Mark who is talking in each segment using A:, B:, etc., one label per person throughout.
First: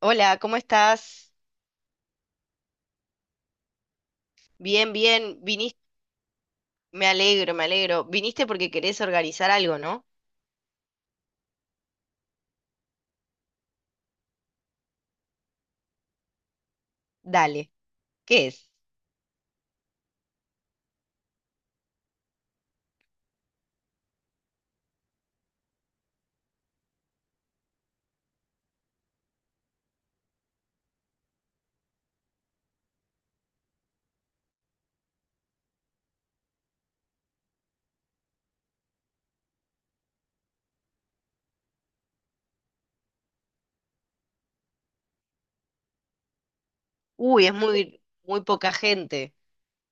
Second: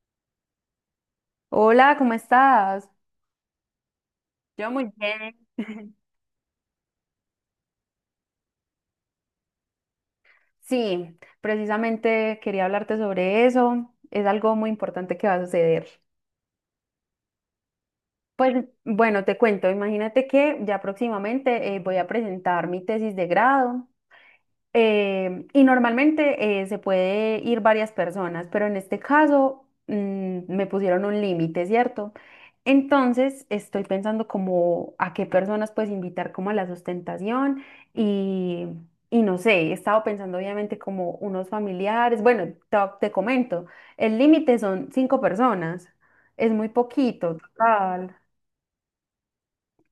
A: Hola, ¿cómo estás?
B: Hola, ¿cómo estás? Yo muy
A: Bien, bien.
B: bien.
A: Viniste, me alegro, me alegro. Viniste porque querés organizar algo, ¿no?
B: Sí, precisamente quería hablarte sobre eso. Es algo muy importante que va a suceder.
A: Dale. ¿Qué
B: Pues
A: es?
B: bueno, te cuento, imagínate que ya próximamente voy a presentar mi tesis de grado. Y normalmente se puede ir varias personas, pero en este caso me pusieron un límite, ¿cierto? Entonces estoy pensando como a qué personas puedes invitar como a la sustentación y, y no sé, he estado pensando obviamente como unos familiares, bueno, te comento, el límite son cinco personas, es muy poquito,
A: Uy, es muy,
B: total.
A: muy poca gente.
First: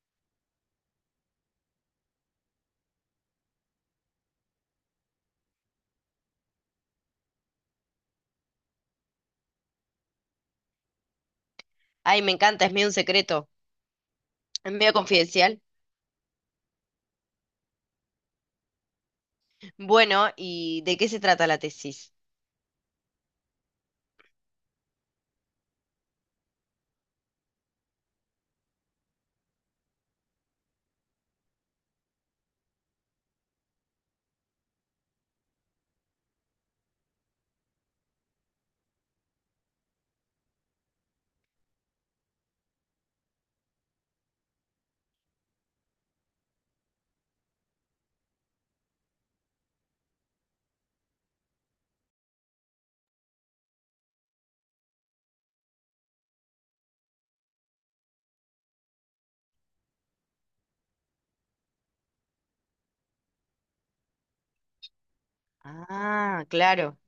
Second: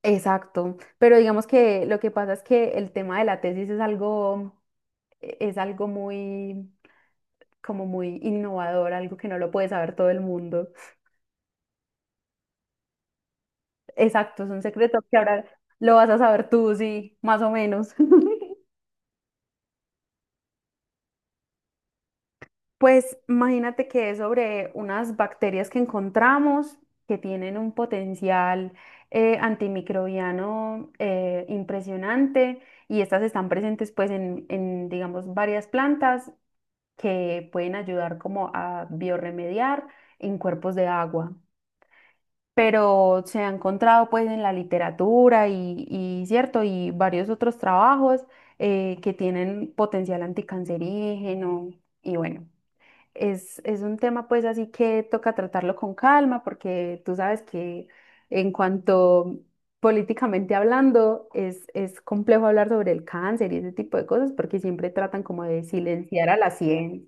B: Exacto, pero digamos que lo que pasa es que el tema de la tesis es algo es algo muy, como muy innovador, algo que no lo puede saber todo el mundo.
A: Ay, me encanta, es medio un secreto,
B: Exacto, es un
A: es medio
B: secreto que ahora
A: confidencial.
B: lo vas a saber tú, sí, más o menos.
A: Bueno, ¿y de qué se trata la tesis?
B: Pues imagínate que es sobre unas bacterias que encontramos que tienen un potencial antimicrobiano impresionante, y estas están presentes pues en, digamos, varias plantas que pueden ayudar como a biorremediar en cuerpos de agua. Pero se ha encontrado pues en la literatura y, cierto, y varios otros trabajos que tienen potencial anticancerígeno, y bueno, es un tema pues así que toca tratarlo con calma, porque tú sabes que en cuanto políticamente hablando es complejo hablar sobre el cáncer y ese tipo de cosas, porque siempre tratan como de silenciar a
A: Ah,
B: la
A: claro.
B: ciencia.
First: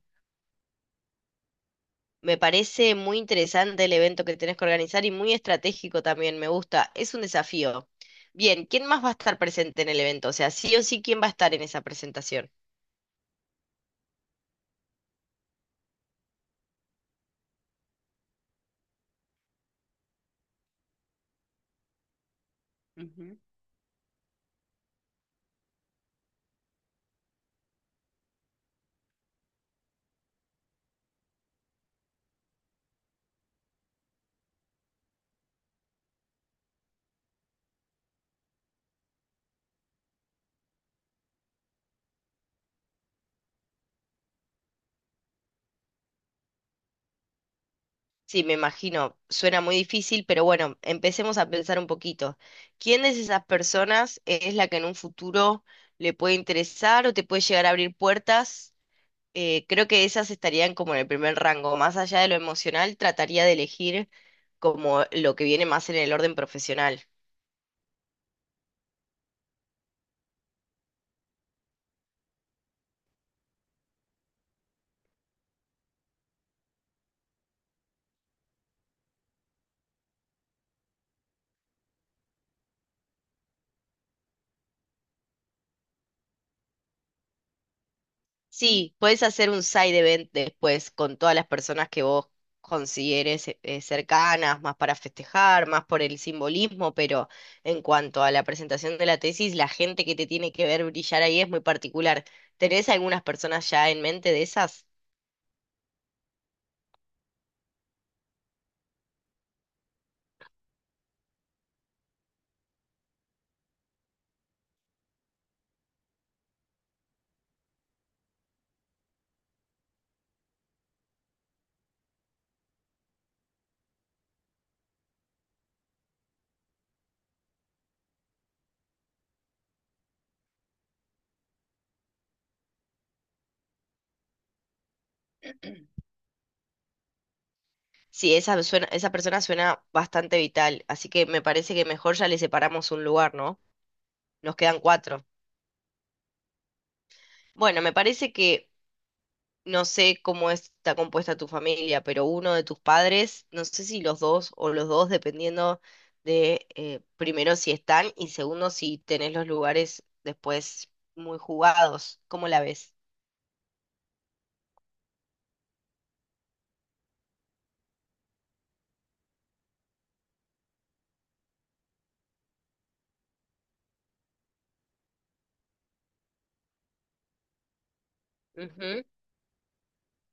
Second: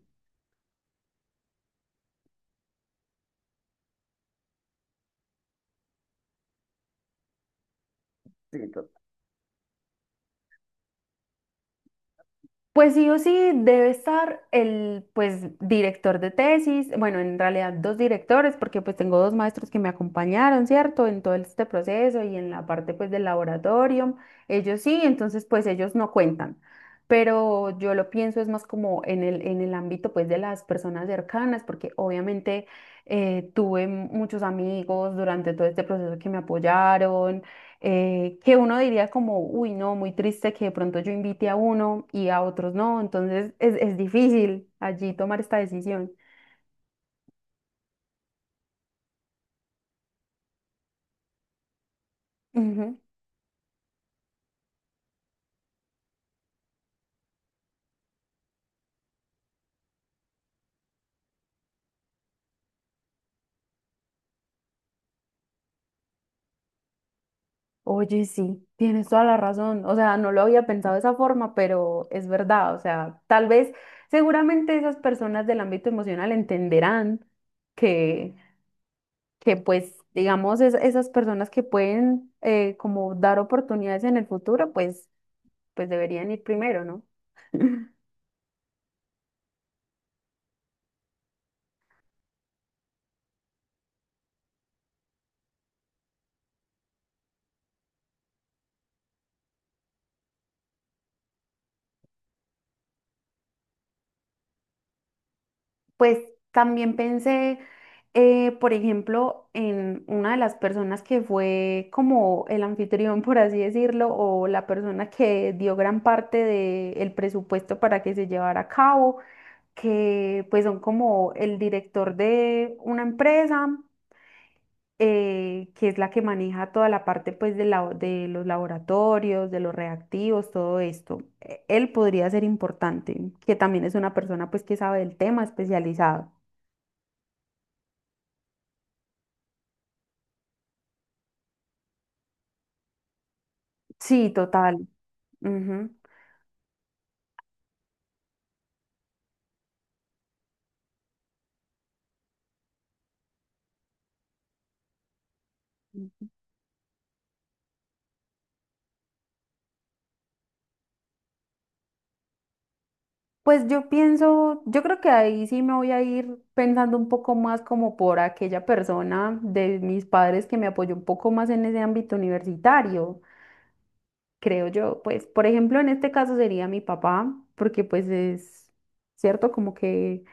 A: Me parece muy interesante el evento que tenés que organizar y muy estratégico también, me gusta. Es un desafío. Bien, ¿quién más va a estar presente en el evento? O sea, sí o sí, ¿quién va a estar en esa presentación?
B: Pues sí o sí debe estar el pues director de tesis, bueno, en realidad dos directores, porque pues tengo dos maestros que me acompañaron, ¿cierto? En todo este proceso y en la parte pues del
A: Ujú.
B: laboratorio, ellos sí, entonces pues ellos no cuentan. Pero yo lo pienso es más como en en el ámbito pues de las personas cercanas, porque obviamente tuve muchos amigos durante todo este proceso que me apoyaron, que uno diría como, uy, no, muy triste que de pronto yo invite a uno y a otros no, entonces es difícil allí tomar esta decisión.
A: Sí, me imagino, suena muy difícil, pero bueno, empecemos a pensar un poquito.
B: Ujú.
A: ¿Quién de esas personas es la que en un futuro le puede interesar o te puede llegar a abrir puertas? Creo que esas estarían como en el primer rango. Más allá de lo emocional, trataría de elegir como lo que viene más en el orden profesional.
B: Oye, sí, tienes toda la razón. O sea, no lo había pensado de esa forma, pero es verdad. O sea, tal vez, seguramente esas personas del ámbito emocional entenderán que, que pues, digamos, esas personas que pueden como dar oportunidades en el futuro, pues, pues deberían ir primero, ¿no?
A: Sí, puedes hacer un side event después con todas las personas que vos consideres cercanas, más para festejar, más por el simbolismo, pero en cuanto a la presentación de la tesis, la gente que te tiene que ver brillar ahí es muy particular. ¿Tenés algunas personas ya en mente de esas?
B: Pues también pensé, por ejemplo, en una de las personas que fue como el anfitrión, por así decirlo, o la persona que dio gran parte del presupuesto para que se llevara a cabo, que pues son como el director de una empresa, que es la que maneja toda la parte pues de, de los laboratorios, de los reactivos, todo esto. Él podría ser importante, que también es una persona pues que sabe del tema especializado.
A: Sí, esa suena- esa persona suena bastante vital, así que me parece que mejor ya le separamos un lugar, ¿no?
B: Sí,
A: Nos quedan
B: total.
A: cuatro.
B: Ujú.
A: Bueno, me parece que no sé cómo está compuesta tu familia, pero uno de tus padres, no sé si los dos o los dos, dependiendo de primero si están y segundo si tenés los lugares después muy jugados. ¿Cómo la ves?
B: Pues yo pienso, yo creo que ahí sí me voy a ir pensando un poco más como por aquella persona de mis padres que me apoyó un poco más en ese ámbito universitario, creo yo. Pues, por ejemplo, en este caso sería mi papá, porque pues es
A: Ujú.
B: cierto como que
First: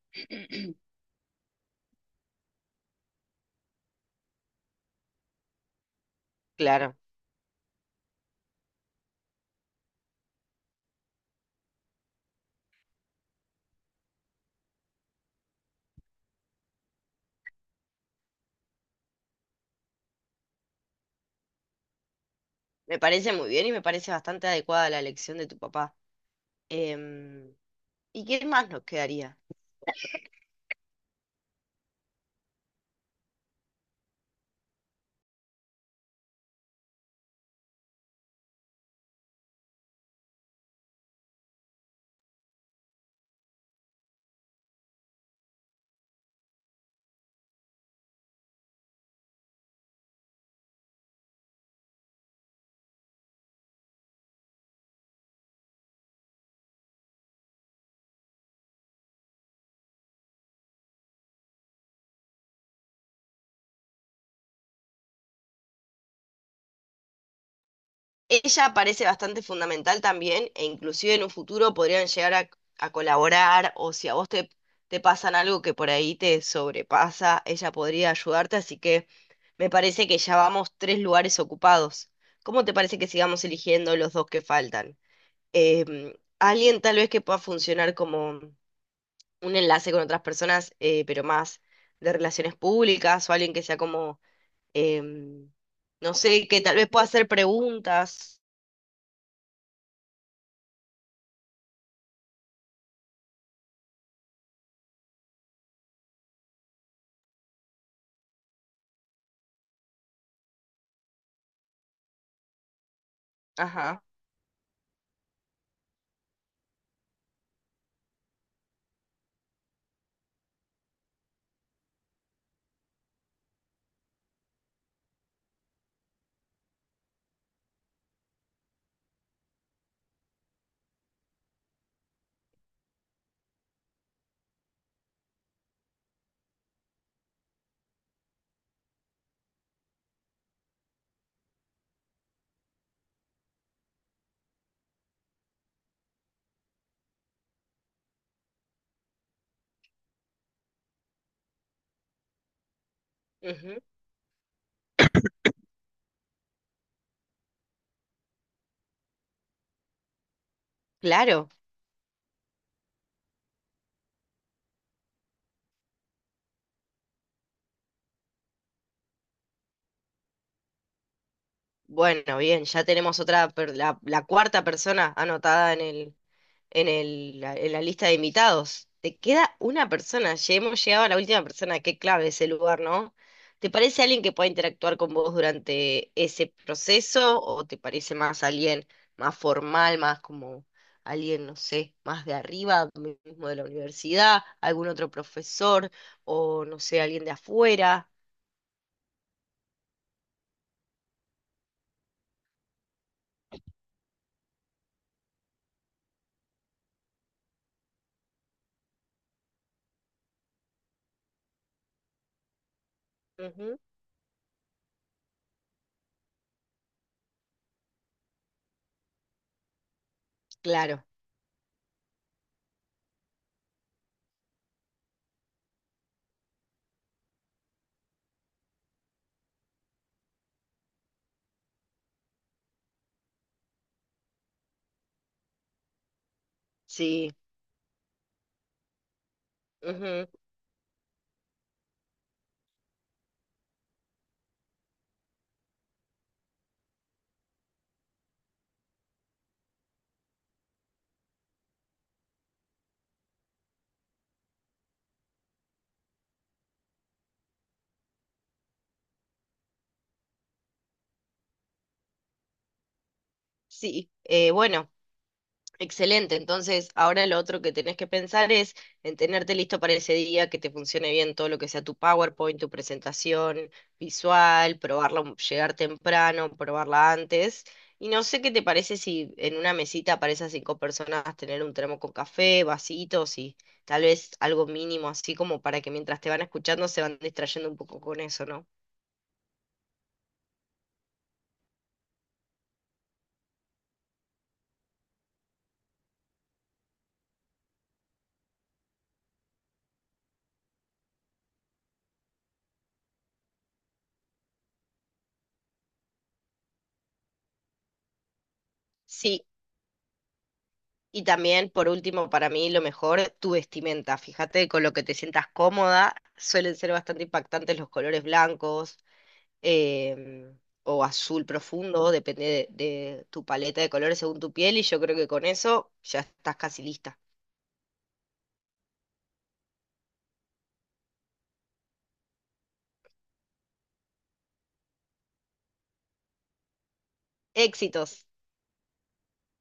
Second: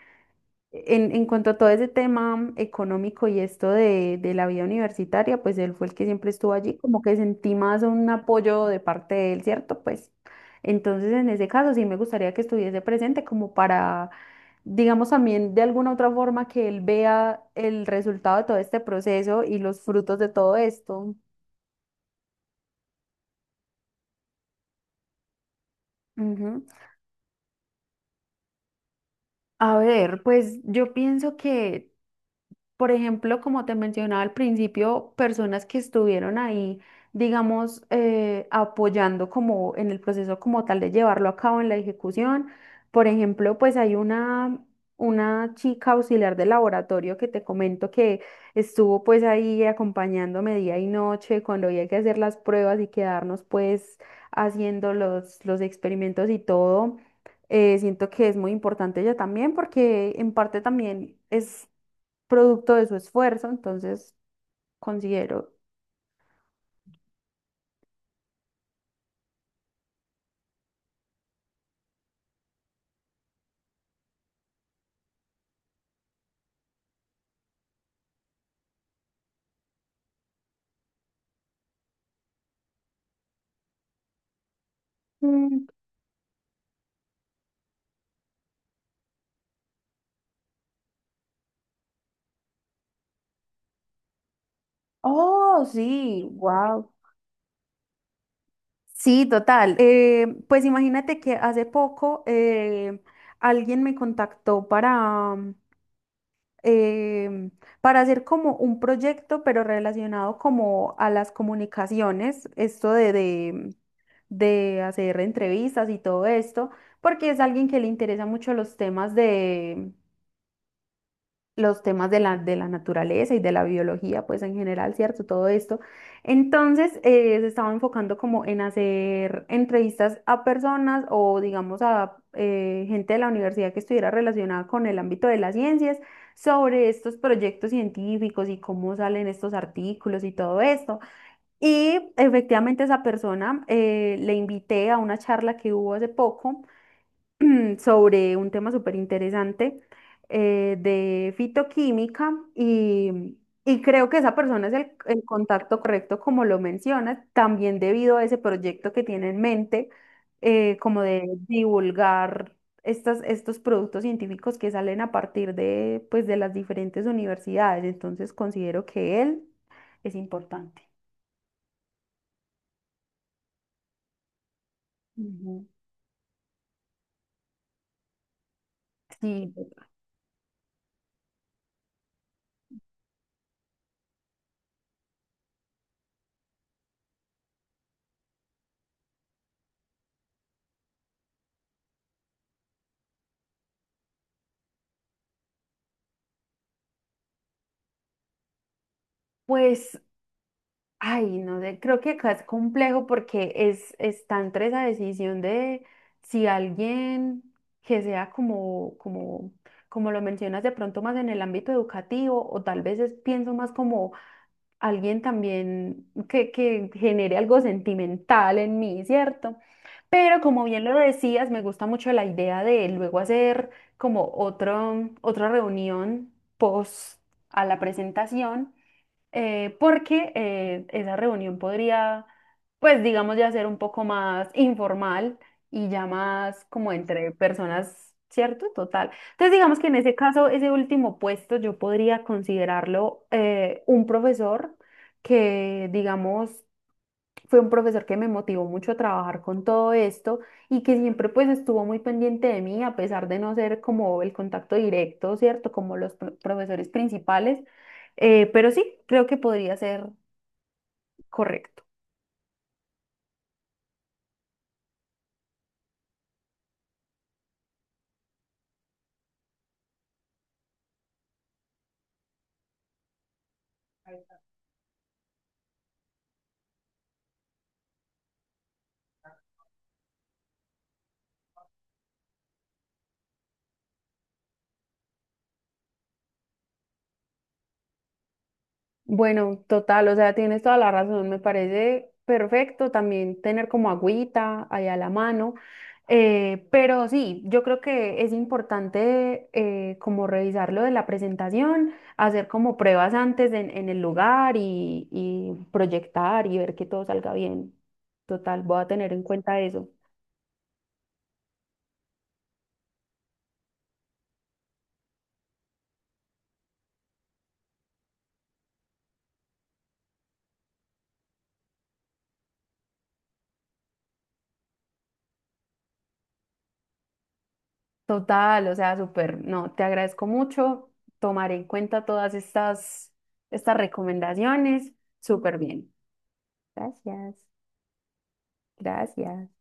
B: en cuanto a todo ese tema económico y esto de la vida universitaria, pues él fue el que siempre estuvo allí,
A: Claro,
B: como que sentí más un apoyo de parte de él, ¿cierto? Pues entonces en ese caso sí me gustaría que estuviese presente como para, digamos también de alguna otra forma que él vea el resultado de todo este proceso y los frutos de todo esto.
A: me parece muy bien y me parece bastante adecuada la elección de tu papá.
B: Ujú.
A: Em, ¿Y qué más nos quedaría?
B: A ver, pues yo pienso que por ejemplo, como te mencionaba al principio, personas que estuvieron ahí, digamos, apoyando como en el proceso como tal de llevarlo a cabo en la ejecución. Por ejemplo, pues hay una chica auxiliar de laboratorio que te comento que estuvo pues ahí acompañándome día y noche cuando había que hacer las pruebas y quedarnos pues haciendo los experimentos y todo, siento que es muy importante ella también, porque en parte también es producto de su esfuerzo, entonces considero,
A: Ella parece bastante fundamental también e inclusive en un futuro podrían llegar a colaborar o si a vos te, te pasan algo que por ahí te sobrepasa, ella podría ayudarte, así que me parece que ya vamos tres lugares ocupados. ¿Cómo te parece que sigamos eligiendo los dos que faltan?
B: mm,
A: Em, Alguien tal vez que pueda funcionar como un enlace con otras personas, pero más de relaciones públicas o alguien que sea como, em,
B: oh,
A: no
B: sí,
A: sé, que tal vez
B: wow.
A: pueda hacer preguntas.
B: Sí, total. Pues imagínate que hace poco alguien me contactó em, para hacer como un proyecto, pero relacionado como a las comunicaciones, esto
A: Ajá.
B: de hacer entrevistas y todo esto, porque es alguien que le interesa mucho los temas de de la naturaleza y de la biología, pues en general, ¿cierto? Todo esto. Entonces, se estaba enfocando como en hacer entrevistas a personas o, digamos, a gente de la universidad que estuviera relacionada con el ámbito de las ciencias, sobre estos proyectos científicos y cómo salen estos artículos y todo esto. Y efectivamente esa persona, le invité a una charla que hubo hace poco sobre un tema súper interesante de fitoquímica,
A: Ujú.
B: y creo que esa persona es el contacto correcto, como lo mencionas, también debido a ese proyecto que tiene en mente, como de
A: Claro.
B: divulgar estas, estos productos científicos que salen a partir de, pues, de las diferentes universidades. Entonces considero que él es importante.
A: Bueno, bien, ya tenemos otra, per- la cuarta persona
B: Ujú.
A: anotada en el, la- en la lista de invitados. Te
B: Sí,
A: queda una persona, ya hemos llegado a la última persona, qué clave ese lugar, ¿no? ¿Te parece alguien que pueda interactuar con vos durante ese proceso o te parece más alguien más formal, más como alguien, no sé, más de arriba, mismo de la universidad, algún otro profesor o, no sé, alguien de afuera?
B: pues ay, no sé, creo que acá es complejo porque es, está entre esa decisión de si alguien que sea como lo mencionas de pronto más en el ámbito educativo o tal vez pienso más
A: Ujú.
B: como alguien también que genere algo sentimental en mí, ¿cierto? Pero como bien lo
A: Claro,
B: decías, me gusta mucho la idea de luego hacer como otra reunión post a la presentación, porque esa reunión podría, pues digamos, ya ser un poco más informal y ya más como
A: sí.
B: entre personas, ¿cierto? Total. Entonces, digamos que en ese
A: Ujú.
B: caso, ese último puesto yo podría considerarlo un profesor que, digamos, fue un profesor que me motivó mucho a trabajar con todo esto y que siempre pues estuvo muy pendiente de mí, a pesar de no ser como el contacto directo, ¿cierto? Como los profesores principales. Pero sí, creo que podría ser correcto.
A: Sí, bueno, excelente. Entonces, ahora lo otro que tenés que pensar es en tenerte listo para ese día, que te funcione bien todo lo que sea tu PowerPoint, tu presentación visual, probarla, un- llegar temprano, probarla antes. Y no sé qué te parece si en una mesita para esas 5 personas tener un termo con café, vasitos y tal vez algo mínimo así como para que mientras te van escuchando se van distrayendo un poco con eso, ¿no?
B: Bueno, total, o sea, tienes toda la razón, me parece perfecto también tener como agüita ahí a la mano, pero sí, yo creo que es importante como revisar lo de la presentación, hacer como pruebas antes en el lugar y proyectar y ver que todo salga bien. Total, voy a tener en
A: Sí.
B: cuenta eso.
A: Y también, por último, para mí lo mejor, tu vestimenta. Fíjate con lo que te sientas cómoda. Suelen ser bastante impactantes los colores blancos, em, o azul profundo, depende de tu paleta de colores según tu piel. Y yo creo que con eso ya estás casi lista.
B: Total, o sea, súper, no, te agradezco mucho, tomaré en cuenta estas recomendaciones, súper bien. Gracias,
A: Éxitos.
B: gracias.